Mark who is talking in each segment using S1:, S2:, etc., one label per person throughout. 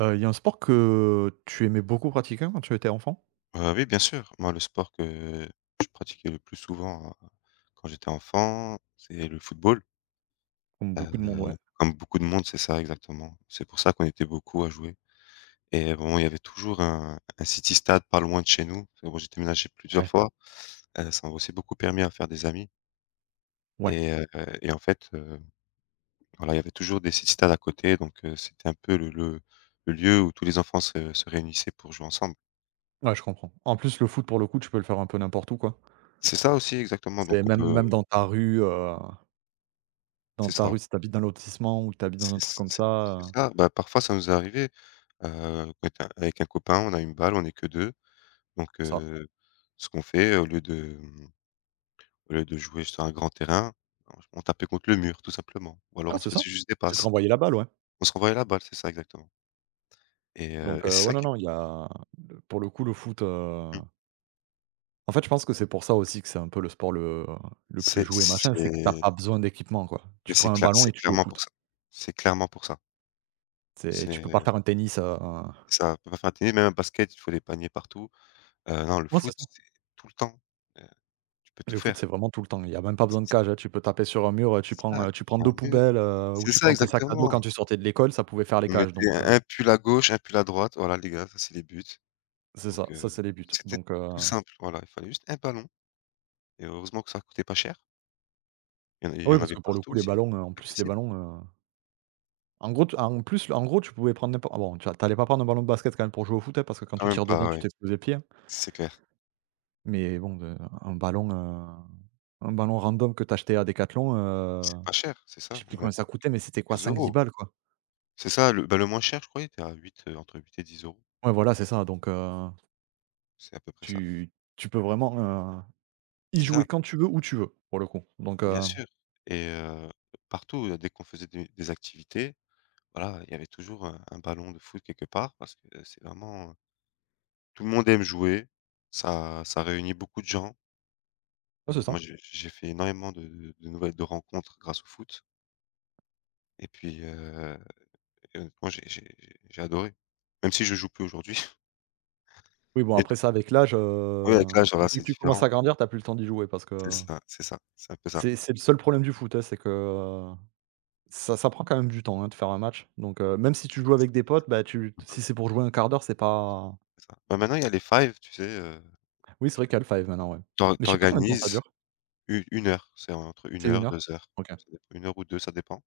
S1: Il y a un sport que tu aimais beaucoup pratiquer quand tu étais enfant?
S2: Oui, bien sûr. Moi, le sport que je pratiquais le plus souvent, quand j'étais enfant, c'est le football.
S1: Comme beaucoup de
S2: Heu,
S1: monde, ouais.
S2: Comme beaucoup de monde, c'est ça exactement. C'est pour ça qu'on était beaucoup à jouer et bon, il y avait toujours un city stade pas loin de chez nous, parce que moi, j'ai déménagé plusieurs
S1: Ouais,
S2: fois. Ça m'a aussi beaucoup permis à faire des amis
S1: ouais,
S2: et heu et en fait, voilà, il y avait toujours des city stades à côté donc c'était un peu le lieu où tous les enfants se réunissaient pour jouer ensemble.
S1: ouais, je comprends. En plus, le foot, pour le coup, tu peux le faire un peu n'importe où, quoi.
S2: C'est ça aussi exactement
S1: C'est
S2: donc on
S1: même
S2: peut
S1: même dans
S2: c'est
S1: ta
S2: ça.
S1: rue, si t'habites dans un lotissement ou que tu dans
S2: C'est
S1: un truc comme
S2: c'est
S1: ça,
S2: c'est ça, bah, parfois ça nous est arrivé, avec un copain, on a une balle, on n'est que 2 donc
S1: ça
S2: ce qu'on fait au lieu de, au lieu de jouer sur un grand terrain, on tapait contre le mur tout simplement ou alors
S1: ah,
S2: on se
S1: c'est ça?
S2: faisait juste des
S1: Tu te
S2: passes.
S1: renvoyais la balle, ouais.
S2: On se renvoyait la balle, c'est ça exactement et heu
S1: Donc
S2: et
S1: heu,
S2: c'est
S1: ouais,
S2: ça
S1: non,
S2: qui...
S1: non, il y a le pour le coup, le foot,
S2: mmh,
S1: en fait, je pense que c'est pour ça aussi que c'est un peu le sport le plus joué, machin, c'est que t'as
S2: c'est
S1: pas besoin d'équipement, quoi.
S2: mais
S1: Tu prends un ballon
S2: c'est
S1: et tu joues au
S2: clairement pour
S1: foot.
S2: ça. C'est clairement pour ça.
S1: C'est Tu peux pas
S2: C'est
S1: faire un tennis,
S2: ça. On peut pas faire un tennis, même un basket, il faut des paniers partout. Non, le
S1: ouais, c'est
S2: foot,
S1: ça.
S2: c'est tout le temps, heu, tu peux tout
S1: Le foot, c'est
S2: faire.
S1: vraiment tout le temps. Il y a même pas besoin de cage, hein. Tu peux taper sur un mur, tu
S2: C'est
S1: prends,
S2: ça, tout le
S1: 2
S2: temps.
S1: poubelles, ou
S2: C'est
S1: tu
S2: ça,
S1: prends tes sacs à dos
S2: exactement.
S1: quand tu sortais de l'école, ça pouvait faire les
S2: On
S1: cages
S2: mettait
S1: donc,
S2: un pull à gauche, un pull à droite. Voilà les gars, ça c'est les buts.
S1: c'est
S2: Donc
S1: ça, ça, c'est les buts
S2: c'était
S1: donc
S2: tout
S1: heu,
S2: simple. Voilà, il fallait juste un ballon et heureusement que ça coûtait pas cher. Il y en il y
S1: Oui,
S2: en
S1: parce
S2: avait
S1: que pour le
S2: partout
S1: coup, les
S2: aussi,
S1: ballons, en plus, les
S2: accessible.
S1: ballons, en gros, tu en plus, en gros, tu pouvais prendre n'importe ah bon, tu a allais pas prendre un ballon de basket quand même pour jouer au foot, hein, parce que quand
S2: Quand
S1: tu
S2: même
S1: tires dedans,
S2: pas,
S1: tu
S2: ouais,
S1: t'exposes les pieds, hein,
S2: c'est clair.
S1: mais bon, de un ballon, random que t'achetais à Decathlon,
S2: C'est pas cher, c'est
S1: je
S2: ça.
S1: sais
S2: On
S1: plus
S2: avait
S1: combien ça
S2: pour
S1: coûtait mais c'était quoi
S2: quelques
S1: cinq dix
S2: euros.
S1: balles, quoi.
S2: C'est ça, le bah, le moins cher je crois il était à 8, entre 8 et 10 euros.
S1: Ouais, voilà, c'est ça donc.
S2: C'est à peu près ça.
S1: tu tu peux vraiment, y
S2: C'est
S1: jouer
S2: ça,
S1: quand tu veux, où tu veux, pour le coup. Donc
S2: bien
S1: heu,
S2: sûr et partout, dès qu'on faisait des activités, voilà, il y avait toujours, un ballon de foot quelque part parce que c'est vraiment, tout le monde aime jouer, ça réunit beaucoup de gens.
S1: ouais, c'est
S2: Moi,
S1: ça.
S2: j'ai fait énormément de nouvelles de rencontres grâce au foot et puis, et honnêtement, j'ai adoré. Même si je joue plus aujourd'hui.
S1: Oui, bon,
S2: Et
S1: après
S2: tout,
S1: ça, avec l'âge,
S2: ouais, avec l'âge, voilà,
S1: dès
S2: c'est
S1: que tu commences
S2: différent.
S1: à grandir, t'as plus le temps d'y jouer parce
S2: C'est
S1: que
S2: ça, c'est ça, c'est un peu ça.
S1: c'est le seul problème du foot, hein, c'est que ça prend quand même du temps, hein, de faire un match. Donc, même si tu joues avec des potes, bah, tu si c'est pour jouer un quart d'heure, c'est pas
S2: C'est ça. Bah, maintenant, il y a les five, tu sais. heu,
S1: oui, c'est
S2: tu
S1: vrai qu'il y a le five maintenant, ouais.
S2: t'or
S1: Mais je sais pas combien de temps ça
S2: t'organises
S1: dure.
S2: u 1 heure, c'est entre une
S1: C'est
S2: heure,
S1: 1 heure?
S2: 2 heures,
S1: OK.
S2: ça dépend, 1 heure ou deux, ça dépend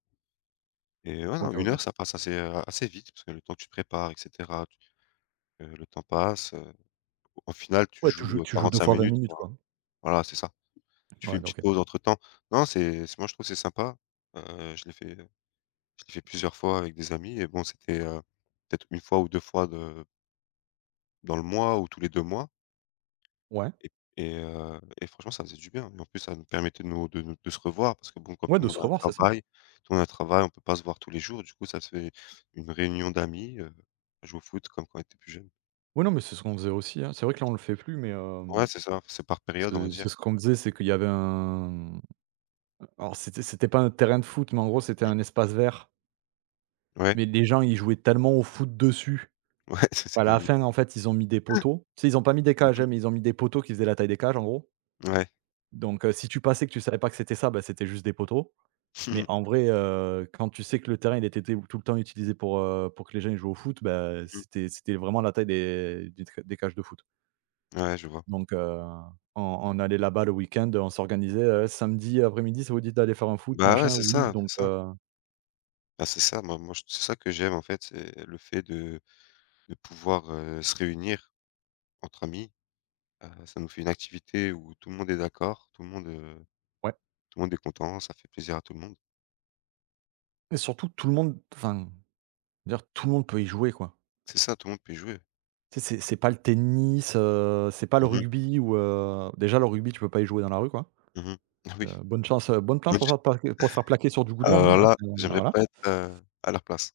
S2: et ouais,
S1: OK,
S2: non, 1
S1: OK.
S2: heure, ça passe assez, assez vite parce que le temps que tu te prépares et cetera, tu le temps passe, au final, tu
S1: Ouais, tu joues
S2: joues,
S1: tu joues 2
S2: 45
S1: fois 20
S2: minutes,
S1: minutes,
S2: quoi.
S1: quoi.
S2: Voilà, c'est ça. Tu fais
S1: Ouais,
S2: une
S1: donc
S2: petite
S1: OK.
S2: pause entre temps. Non, c'est moi je trouve c'est sympa. Heu, je l'ai fait, heu, je l'ai fait plusieurs fois avec des amis et bon, c'était, peut-être une fois ou 2 fois de dans le mois ou tous les 2 mois
S1: Ouais.
S2: et et franchement, ça faisait du bien et en plus, ça nous permettait de nous de se revoir parce que bon, comme
S1: Ouais, de se revoir, c'est ça.
S2: tout le monde a un travail, on peut pas se voir tous les jours. Du coup, ça se fait une réunion d'amis, on joue au foot comme quand on était plus jeunes.
S1: Ouais, non, mais c'est ce qu'on faisait aussi, hein. C'est vrai que là, on le fait plus, mais
S2: Ouais,
S1: hem
S2: c'est ça, c'est par période, on va
S1: C'est
S2: dire.
S1: c'est ce qu'on me disait, c'est qu'il y avait un alors c'était pas un terrain de foot, mais en gros, c'était
S2: Mmh.
S1: un espace vert.
S2: Ouais,
S1: Mais les gens, ils jouaient tellement au foot dessus.
S2: ouais, ça
S1: À
S2: c'est
S1: la
S2: devenu.
S1: fin, en fait, ils ont mis des poteaux. Tu sais, ils ont pas mis des
S2: Mmh
S1: cages, hein, mais
S2: mh.
S1: ils ont mis des poteaux qui faisaient la taille des cages, en gros.
S2: Ouais.
S1: Donc, si tu passais que tu savais pas que c'était ça, bah, c'était juste des poteaux.
S2: Mmh
S1: Mais
S2: mh.
S1: en vrai, quand tu sais que le terrain, il était tout tout le temps utilisé pour que les gens, ils jouent au foot, bah,
S2: Mmh.
S1: c'était vraiment la taille des cages de foot.
S2: Ouais, je vois.
S1: Donc, on allait là-bas le week-end, on s'organisait, «Samedi après-midi, ça vous dit d'aller faire un foot,
S2: Bah, ouais,
S1: machin?»
S2: c'est
S1: «Oui»,
S2: ça,
S1: donc
S2: c'est ça.
S1: heu,
S2: Bah, c'est ça, moi moi, j c'est ça que j'aime, en fait, c'est le fait de pouvoir, se réunir entre amis. Ça nous fait une activité où tout le monde est d'accord,
S1: Ouais.
S2: tout le monde est content, ça fait plaisir à tout le monde.
S1: Et surtout tout le monde enfin, je veux dire tout le monde peut y jouer quoi.
S2: C'est ça, tout le monde peut y jouer.
S1: Tu sais, c'est pas le tennis, c'est pas le
S2: Mmh mh.
S1: rugby ou déjà le rugby, tu peux pas y jouer dans la rue quoi.
S2: Mmh mh. Ah oui.
S1: Donc, bonne chance, bonne planche
S2: Bonne
S1: pour
S2: ch
S1: faire plaquer pour te faire plaquer sur du goudron, hein,
S2: Alors
S1: là,
S2: là,
S1: c'est
S2: j'aimerais
S1: voilà.
S2: pas être, à leur place.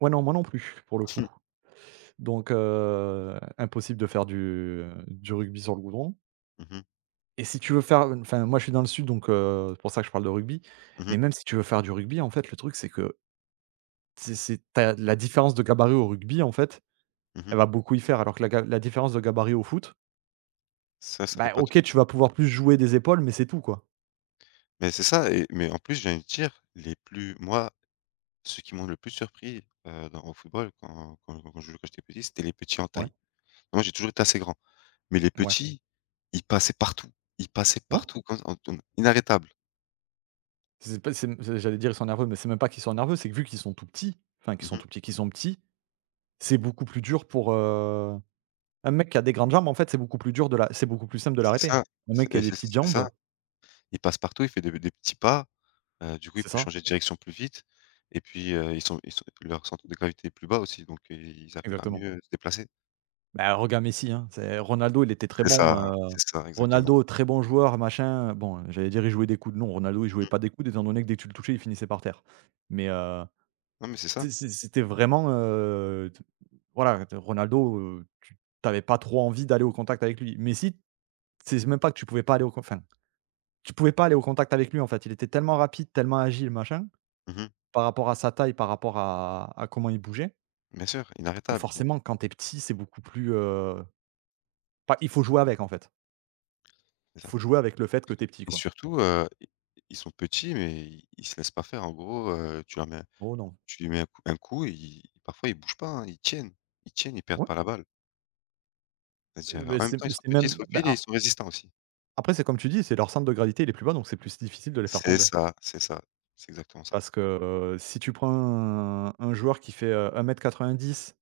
S1: Ouais, non, moi non plus, pour le coup. Donc, impossible de faire du rugby sur le goudron.
S2: Mmh mh.
S1: Et si tu veux faire enfin, moi, je suis dans le sud, donc c'est pour ça que je parle de rugby.
S2: Mmh
S1: Mais
S2: mh.
S1: même si tu veux faire du rugby, en fait, le truc, c'est que c'est tu la différence de gabarit au rugby, en fait,
S2: Mmh mh.
S1: elle va beaucoup y faire, alors que la différence de gabarit au foot,
S2: Ça fait
S1: bah,
S2: pas tout.
S1: OK, tu vas pouvoir plus jouer des épaules, mais c'est tout, quoi.
S2: Mais c'est ça mais en plus, j'ai envie de dire, les plus moi ce qui m'ont le plus surpris, dans au football quand je jouais quand j'étais petit, c'était les petits en
S1: Ouais,
S2: taille. Moi, j'ai toujours été assez grand, mais les... Oui.
S1: ouais,
S2: Petits, ils passaient partout, ils passaient
S1: ouais.
S2: partout quand en tourn inarrêtables.
S1: C'est pas c'est c'est j'allais dire: «Ils sont nerveux», mais c'est même pas qu'ils sont nerveux, c'est que vu qu'ils sont tout petits, enfin, qu'ils sont
S2: Mmh.
S1: tout petits, qu'ils sont petits, c'est beaucoup plus dur pour, un mec qui a des grandes jambes, en fait, c'est beaucoup plus simple de
S2: C'est
S1: l'arrêter.
S2: ça,
S1: Un mec qui a
S2: c'est
S1: des
S2: c'est
S1: petites
S2: c'est ça.
S1: jambes
S2: Il passe partout, il fait des petits pas, du coup, il
S1: c'est
S2: peut
S1: ça,
S2: changer de direction plus vite et puis, ils sont leur centre de gravité est plus bas aussi, donc ils arrivent à
S1: exactement.
S2: mieux se déplacer.
S1: Bah, regarde Messi, hein, c'est Ronaldo, il était très bon,
S2: C'est ça exactement.
S1: Ronaldo, très bon joueur, machin, bon, j'allais dire: «Il jouait des coudes». Non, Ronaldo, il jouait
S2: Mmh.
S1: pas des coudes étant donné que dès que tu le touchais, il finissait par terre. Mais,
S2: Non, mais c'est ça.
S1: tu sais, c'était vraiment, t voilà, t Ronaldo, tu avais pas trop envie d'aller au contact avec lui. Messi, c'est même pas que tu pouvais pas aller au con enfin, tu pouvais pas aller au contact avec lui, en fait. Il était tellement rapide, tellement agile, machin,
S2: Mmh.
S1: par rapport à sa taille, par rapport à comment il bougeait,
S2: Bien sûr,
S1: que
S2: inarrêtable, il
S1: forcément, quand t'es petit, c'est beaucoup plus, pas il faut jouer avec, en fait.
S2: c'est ça.
S1: Faut jouer avec le fait que t'es petit,
S2: Et
S1: quoi.
S2: surtout, i ils sont petits, mais ils se laissent pas faire. En gros,
S1: Oh non.
S2: tu lui mets un coup, ils parfois ils bougent pas, hein, ils tiennent. Ils tiennent, ils perdent
S1: Ouais,
S2: pas la balle. C'est-à-dire,
S1: mais
S2: en même
S1: c'est
S2: temps, ils sont
S1: c'est
S2: petits, ils
S1: même
S2: sont
S1: bah,
S2: rapides et
S1: a
S2: ils sont résistants aussi.
S1: après, c'est comme tu dis, c'est leur centre de gravité, il est plus bas, donc c'est plus difficile de les faire
S2: C'est
S1: tomber.
S2: ça, c'est ça. C'est exactement ça.
S1: Parce que, si tu prends un joueur qui fait, 1,90 m,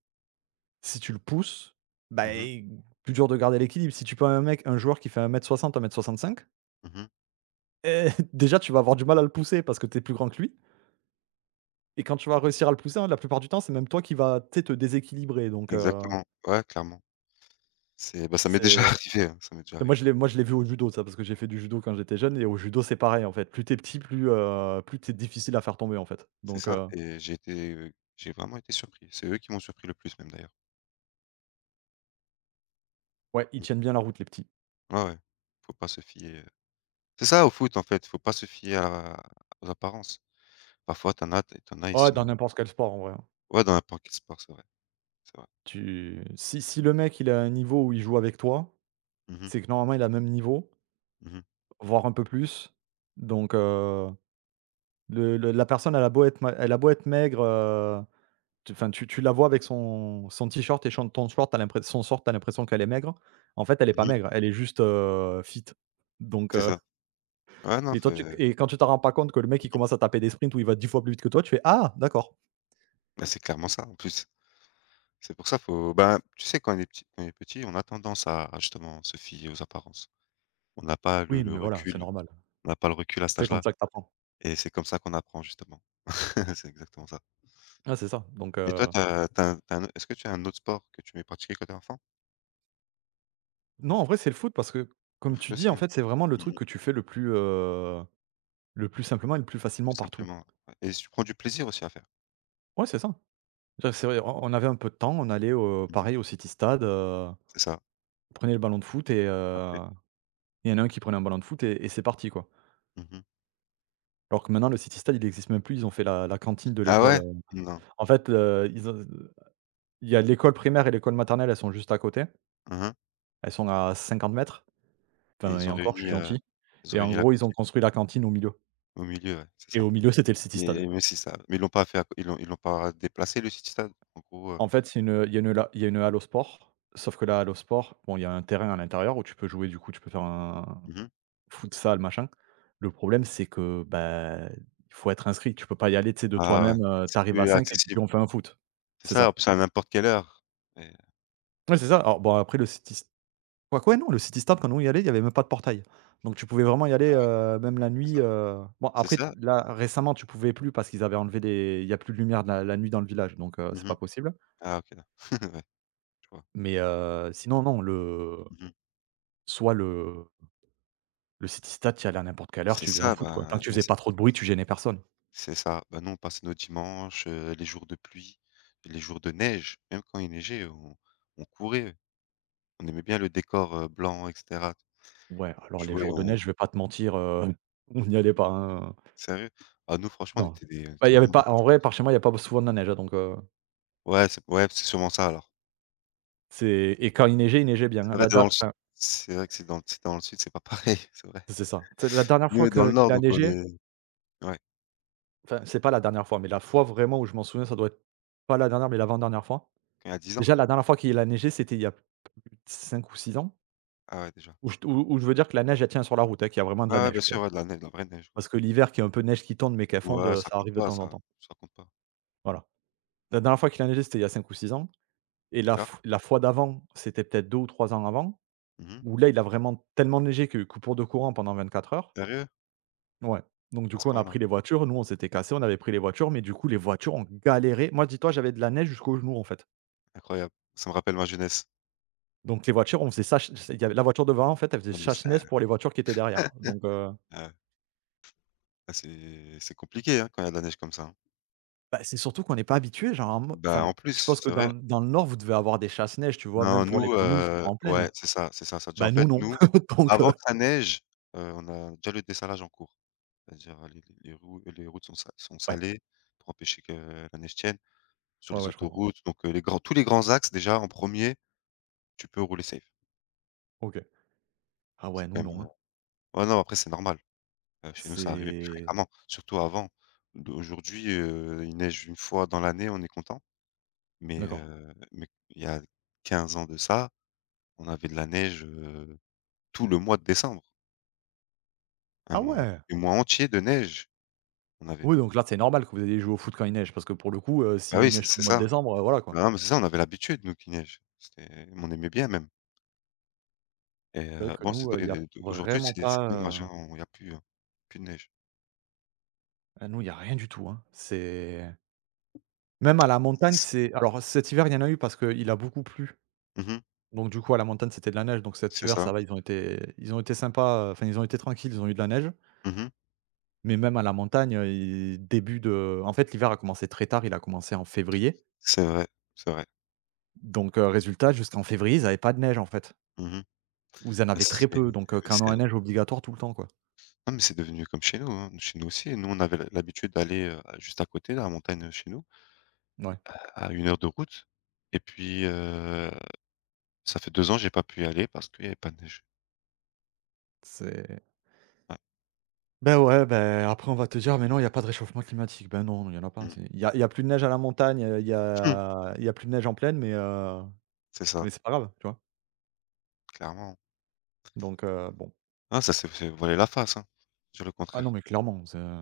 S1: si tu le pousses, bah,
S2: Mmh mh.
S1: i plus dur de garder l'équilibre. Si tu prends un joueur qui fait 1 m 60, 1 m 65,
S2: Mmh mh.
S1: eh, déjà, tu vas avoir du mal à le pousser parce que t'es plus grand que lui et quand tu vas réussir à le pousser, hein, la plupart du temps, c'est même toi qui vas tu sais, te déséquilibrer donc
S2: Exactement. Ouais, clairement. C'est Bah, ça m'est déjà
S1: c'est
S2: arrivé, hein, ça m'est déjà arrivé.
S1: Moi je l'ai vu au judo ça, parce que j'ai fait du judo quand j'étais jeune et au judo c'est pareil en fait. Plus t'es petit, plus t'es difficile à faire tomber en fait.
S2: C'est
S1: Donc,
S2: ça
S1: heu,
S2: et j'ai vraiment été surpris. C'est eux qui m'ont surpris le plus même d'ailleurs.
S1: ouais, ils
S2: Mmh.
S1: tiennent bien la route les petits.
S2: Ouais, ouais. Faut pas se fier, C'est ça au foot en fait, faut pas se fier à aux apparences. Parfois, t'en as tu en as, ils
S1: Ouais, dans
S2: sont
S1: n'importe quel sport en vrai, hein.
S2: ouais, dans n'importe quel sport, c'est vrai, c'est vrai.
S1: Tu Si le mec il a un niveau où il joue avec toi,
S2: Mmh mh.
S1: c'est que normalement il a le même niveau,
S2: Mmh mh.
S1: voire un peu plus. Donc, le la personne elle a beau être maigre, tu enfin tu la vois avec son t-shirt et son ton short, tu as l'impres son short, t'as l'impression qu'elle est maigre. En fait elle est pas
S2: Mmh mh.
S1: maigre, elle est juste, fit. Donc,
S2: C'est
S1: heu
S2: ça. Ouais, non,
S1: et
S2: faut
S1: toi, tu et quand tu t'en rends pas compte que le mec, il commence à taper des sprints où il va 10 fois plus vite que toi, tu fais: «Ah d'accord,
S2: bah, c'est clairement ça, en plus. C'est pour ça, faut ben, tu sais, quand on est petit, on a tendance à justement se fier aux apparences. On n'a pas le
S1: oui, non
S2: le
S1: mais voilà, c'est
S2: recul
S1: normal».
S2: on n'a pas le recul à cet
S1: C'est comme
S2: âge-là
S1: ça que t'apprends.
S2: et c'est comme ça qu'on apprend, justement. C'est exactement ça.
S1: Ah c'est ça, donc
S2: Et toi,
S1: heu,
S2: tu as tu as tu as un est-ce que tu as un autre sport que tu aimais pratiquer quand tu étais enfant?
S1: non, en vrai, c'est le foot parce que,
S2: Le
S1: comme
S2: foot
S1: tu
S2: aussi,
S1: dis, en
S2: hein?
S1: fait, c'est vraiment le
S2: Mmh
S1: truc
S2: mh.
S1: que tu fais le plus, simplement et le plus facilement
S2: Tout
S1: partout.
S2: simplement, ouais et tu prends du plaisir aussi à faire.
S1: Ouais, c'est ça. Bah, c'est vrai, on avait un peu de temps, on allait au
S2: Mmh mh.
S1: pareil au City Stade,
S2: C'est ça,
S1: on prenait le ballon de foot et
S2: tout à
S1: heu,
S2: fait.
S1: il y en a un qui prenait un ballon de foot et c'est parti, quoi.
S2: Mmh mh.
S1: Alors que maintenant, le City Stade, il n'existe même plus, ils ont fait la cantine de
S2: Ah
S1: l'école.
S2: ouais? Non.
S1: En fait, ils ont il y a l'école primaire et l'école maternelle, elles sont juste à côté.
S2: Mmh mh.
S1: Elles sont à 50 mètres,
S2: Et
S1: enfin et encore, je suis gentil
S2: ils ont
S1: et en
S2: réuni la
S1: gros, ils ont
S2: cantine
S1: construit la cantine au milieu
S2: au milieu, ouais, c'est
S1: et
S2: ça.
S1: au milieu, c'était le City Stade.
S2: Et mais c'est ça, mais ils l'ont pas déplacé le site stade, en gros,
S1: En fait, c'est une, il y a une la il y a une halle au sport. Sauf que la halle au sport, bon, il y a un terrain à l'intérieur où tu peux jouer, du coup, tu peux faire un
S2: mmh mh.
S1: futsal, machin. Le problème, c'est que, bah, il faut être inscrit. Tu peux pas y aller, tu sais, de
S2: Ah ouais,
S1: toi-même, tu
S2: c'est
S1: arrives à
S2: plus
S1: 5 et tu dis:
S2: accessible.
S1: «On fait un foot».
S2: C'est
S1: C'est
S2: ça, en
S1: ça.
S2: plus à n'importe quelle heure et
S1: Ouais, c'est ça. Alors bon, après le City Quoique, ouais, non, le City Start, quand nous on y allait, il y avait même pas de portail. Donc tu pouvais vraiment y aller,
S2: ah ouais,
S1: même la
S2: c'est
S1: nuit.
S2: ça.
S1: Bon
S2: C'est
S1: après
S2: ça?
S1: là, récemment, tu pouvais plus parce qu'ils avaient enlevé les il y a plus de lumière la nuit dans le village, donc c'est
S2: Mmh
S1: pas
S2: mh.
S1: possible.
S2: Ah, OK, da ouais, je vois.
S1: Mais sinon non, le
S2: Mmh mh.
S1: soit le City Stade, tu y allais à n'importe quelle heure,
S2: C'est
S1: tu faisais un
S2: ça,
S1: foot, quoi. Tant que
S2: bah,
S1: tu faisais pas trop de bruit, tu gênais personne.
S2: c'est ça. Bah, nous, on passait nos dimanches, les jours de pluie, les jours de neige, même quand il neigeait, on courait. On aimait bien le décor, blanc et cetera.
S1: Ouais, alors les
S2: Jouer,
S1: jours de
S2: on
S1: neige, je vais pas te mentir, on n'y allait pas, hein,
S2: Sérieux? Ah nous franchement on
S1: non.
S2: était des On
S1: Bah,
S2: était
S1: il y avait
S2: vraiment
S1: pas
S2: des...
S1: en vrai, par chez moi, il y a pas souvent de la neige, hein, donc
S2: Ouais, c'est sûrement ça alors.
S1: c'est et quand il neigeait bien,
S2: C'est
S1: hein.
S2: vrai, tu es dans le sud, c'est vrai que c'est dans le sud, c'est pas pareil, c'est vrai.
S1: C'est ça. Tu sais, la dernière
S2: Nous on
S1: fois
S2: est dans
S1: que
S2: le
S1: qu'il
S2: nord
S1: a
S2: donc on
S1: neigé…
S2: est... Ouais,
S1: Enfin, c'est pas la dernière fois, mais la fois vraiment où je m'en souviens, ça doit être pas la dernière, mais l'avant-dernière fois.
S2: il y a 10 ans?
S1: Déjà, la dernière fois qu'il a neigé, c'était il y a 5 ou 6 ans,
S2: Ah ouais déjà.
S1: où je veux dire que la neige, elle tient sur la route, hein, qu'il y a vraiment de
S2: Ouais,
S1: la
S2: ouais,
S1: neige,
S2: bien
S1: tu vois?
S2: sûr, ouais, de la neige, de la vraie neige, quoi.
S1: Parce que l'hiver, qu'il y ait un peu de neige qui tombe, mais qu'elle fonde,
S2: Ouais, ça
S1: ça
S2: compte
S1: arrive de
S2: pas,
S1: temps en
S2: ça
S1: temps.
S2: ça compte pas.
S1: Voilà. La dernière fois qu'il a neigé, c'était il y a 5 ou 6 ans et la
S2: D'accord.
S1: f la fois d'avant, c'était peut-être 2 ou 3 ans avant,
S2: Mmh mh.
S1: où là, il a vraiment tellement neigé qu'il y a eu coupure de courant pendant 24 heures.
S2: Sérieux?
S1: Ouais, donc du
S2: À ce
S1: coup, on a
S2: point-là?
S1: pris les voitures. Nous, on s'était cassés, on avait pris les voitures, mais du coup, les voitures ont galéré. Moi, dis-toi, j'avais de la neige jusqu'aux genoux, en fait.
S2: Incroyable. Ça me rappelle ma jeunesse.
S1: Donc les voitures, on faisait ça, il y avait la voiture devant, en fait, elle faisait
S2: Non mais c'est...
S1: chasse-neige pour les voitures qui étaient derrière. Donc
S2: Ah ouais. Ah, c'est compliqué, hein, quand il y a de la neige comme ça, hein.
S1: bah, c'est surtout qu'on n'est pas habitué, genre,
S2: Bah, en plus,
S1: je pense que
S2: c'est
S1: dans
S2: vrai.
S1: dans le nord, vous devez avoir des chasse-neige, tu vois? Même
S2: Non,
S1: pour les
S2: nous,
S1: communes qui sont en plaine.
S2: ouais, c'est ça, c'est ça. Ça veut dire en
S1: Bah, nous,
S2: fait,
S1: non.
S2: nous,
S1: Donc
S2: avant que ça neige, on a déjà le dessalage en cours. C'est-à-dire, les routes sont
S1: ouais,
S2: salées pour empêcher que la neige tienne sur
S1: ouais,
S2: les
S1: ouais, je comprends.
S2: autoroutes, donc les grands tous les grands axes déjà en premier, tu peux rouler safe.
S1: OK. Ah
S2: C'est
S1: ouais, nous,
S2: quand même,
S1: non,
S2: heu
S1: hein.
S2: ouais, non, après c'est normal. Chez nous, ça arrivait plus
S1: C'est
S2: fréquemment, surtout avant. D Aujourd'hui, il neige une fois dans l'année, on est content,
S1: D'accord.
S2: mais il y a 15 ans de ça, on avait de la neige, tout le mois de décembre. Un
S1: Ah
S2: mois
S1: ouais!
S2: Des mois entiers de neige, on avait.
S1: Oui, donc là, c'est normal que vous ayez joué au foot quand il neige parce que pour le coup,
S2: Bah
S1: s'il
S2: oui, c'est
S1: neige tout le
S2: c'est
S1: mois de
S2: ça.
S1: décembre, voilà, quoi.
S2: Bah, non, mais c'est ça, on avait l'habitude nous qu'il neige. C'était On aimait bien même
S1: C'est vrai que
S2: bon, c'est
S1: nous,
S2: do
S1: il
S2: et
S1: y a
S2: de aujourd'hui
S1: vraiment
S2: c'est
S1: pas,
S2: dommage, hein, on il y a plus, plus de neige.
S1: ah, nous, il y a rien du tout, hein. C'est Même à la montagne,
S2: C
S1: c'est alors cet hiver, il y en a eu parce qu'il a beaucoup plu.
S2: Mmh mh.
S1: Donc du coup, à la montagne, c'était de la neige. Donc cet
S2: C'est
S1: hiver, ça
S2: ça.
S1: va, ils ont été sympas, enfin, ils ont été tranquilles, ils ont eu de la neige.
S2: Mmh mh.
S1: Mais même à la montagne, il début de en fait, l'hiver a commencé très tard, il a commencé en février.
S2: C'est vrai, c'est vrai.
S1: Donc résultat, jusqu'en février, ils avaient pas de neige, en fait,
S2: Mmh mh.
S1: ou ils en
S2: Ah.
S1: avaient très peu. Donc canons
S2: C'est
S1: à neige obligatoire tout le temps, quoi.
S2: Non mais c'est devenu comme chez nous, hein. Chez nous aussi, nous on avait l'habitude d'aller, juste à côté là, la montagne, chez nous,
S1: Ouais,
S2: à 1 heure de route et puis, ça fait 2 ans j'ai pas pu y aller parce qu'il y avait pas de neige.
S1: c'est
S2: Ouais.
S1: Ben ouais, ben, après, on va te dire: «Mais non, il y a pas de réchauffement climatique». Ben non, il y en a pas,
S2: Mmh.
S1: il y a plus de neige à la montagne,
S2: Mmh.
S1: il y a plus de neige en plaine, mais heu…
S2: C'est ça,
S1: Mais c'est pas grave, tu vois?
S2: clairement.
S1: Donc bon.
S2: Ah, ça s'est fait voiler la face, hein, dire le
S1: Ah non,
S2: contraire.
S1: mais clairement, c'est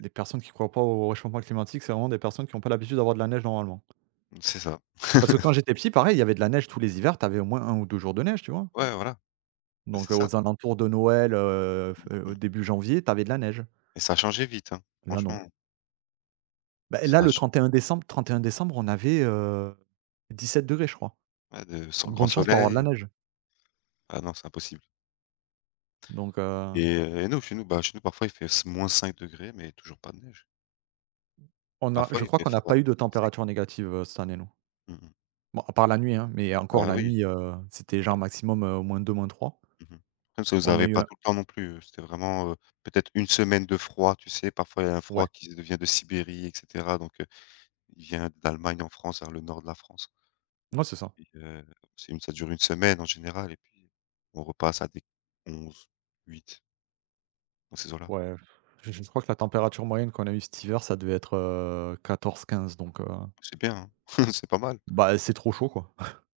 S1: les personnes qui croient pas au réchauffement climatique, c'est vraiment des personnes qui ont pas l'habitude d'avoir de la neige normalement.
S2: C'est ça.
S1: Parce que quand j'étais petit, pareil, il y avait de la neige tous les hivers, tu avais au moins un ou 2 jours de neige, tu vois?
S2: Ouais, voilà, bah,
S1: Donc
S2: c'est ça.
S1: aux alentours de Noël, f
S2: Mmh.
S1: début janvier, tu avais de la neige.
S2: Et ça a changé vite, hein,
S1: Là, non.
S2: franchement.
S1: Bah,
S2: Ça
S1: là,
S2: a
S1: le
S2: ch
S1: 31 décembre 31 décembre, on avait 17 degrés, je crois.
S2: Ouais, de so
S1: Donc,
S2: grand
S1: bonne chance pour avoir de la
S2: soleil,
S1: neige.
S2: ah non, c'est impossible
S1: Donc
S2: et nous, chez nous, bah, chez nous, parfois, il fait s -5 degrés, mais toujours pas de neige.
S1: on a…
S2: Parfois,
S1: je
S2: il
S1: crois
S2: fait
S1: qu'on n'a
S2: froid,
S1: pas eu de
S2: sec.
S1: température négative, cette année, nous.
S2: Mmh mh.
S1: Bon, à part la nuit, hein, mais encore
S2: Bah,
S1: la
S2: oui.
S1: nuit, c'était genre maximum, moins deux, moins trois.
S2: Mmh mh. Comme ça nous
S1: On a
S2: arrivait
S1: eu
S2: pas
S1: un
S2: tout le temps non plus, c'était vraiment, peut-être une semaine de froid, tu sais? Parfois, il y a un froid
S1: ouais,
S2: qui vient de Sibérie et cetera donc il vient d'Allemagne en France, vers le nord de la France.
S1: non c'est ça.
S2: Puis, c'est une ça dure une semaine en général et puis on repasse à des 11, 8, dans ces eaux-là.
S1: Ouais, je crois que la température moyenne qu'on a eu cet hiver, ça devait être, 14-15, donc
S2: C'est bien, hein. C'est pas mal.
S1: bah, c'est trop chaud, quoi.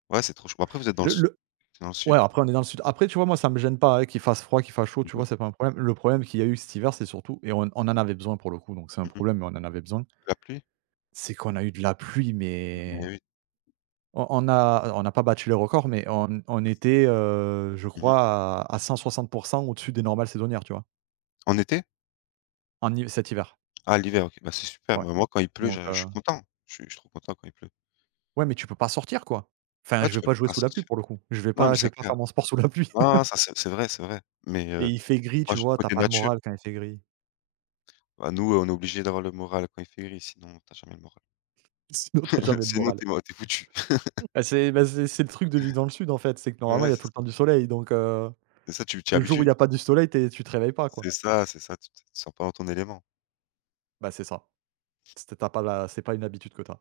S2: Ouais, c'est trop chaud. Bah, après vous êtes dans le sud,
S1: Le
S2: c'est dans le
S1: Ouais,
S2: sud.
S1: après on est dans le sud. Après, tu vois, moi ça me gêne pas, hein, qu'il fasse froid, qu'il fasse chaud,
S2: Mmh
S1: tu vois,
S2: mh.
S1: c'est pas un problème. Le problème qu'il y a eu cet hiver, c'est surtout et on en avait besoin pour le coup, donc c'est un
S2: Mmh mh.
S1: problème, mais on en avait besoin,
S2: La pluie?
S1: c'est qu'on a eu de la pluie,
S2: Mais
S1: mais…
S2: oui.
S1: On n'a pas battu les records, mais on était, je
S2: Mmh mh.
S1: crois à 160 au-dessus des normales saisonnières, tu vois?
S2: En été?
S1: En hi Cet hiver.
S2: Ah, l'hiver, OK. Bah, c'est super.
S1: Ouais,
S2: Bah, moi quand il pleut,
S1: donc
S2: je suis content. Je suis trop content quand il pleut.
S1: ouais, mais tu peux pas sortir, quoi. Enfin,
S2: Ah,
S1: je
S2: tu
S1: vais
S2: peux
S1: pas jouer
S2: pas
S1: sous la pluie
S2: sortir.
S1: pour le coup.
S2: Non mais
S1: Je vais
S2: c'est
S1: pas
S2: clair.
S1: faire mon sport sous la pluie
S2: Non, ça c'est vrai, c'est vrai. Mais,
S1: et il fait gris,
S2: moi
S1: tu
S2: je
S1: vois? T'as
S2: côté
S1: pas le
S2: nature,
S1: moral quand il fait gris.
S2: bah, nous, on est obligés d'avoir le moral quand il fait gris, sinon tu as jamais le moral.
S1: Sinon, tu jamais de
S2: Sinon,
S1: moral.
S2: tu es foutu.
S1: Bah, c'est le truc de vivre dans le sud, en fait, c'est que normalement, il
S2: Ouais,
S1: y a
S2: c'est
S1: tout le
S2: ça.
S1: temps du soleil, donc
S2: C'est ça, tu t'y
S1: le jour où il y
S2: habitues.
S1: a pas du soleil, tu te réveilles pas, quoi.
S2: C'est ça, tu te sens pas dans ton élément.
S1: Bah, c'est ça. C'est pas une habitude que t'as.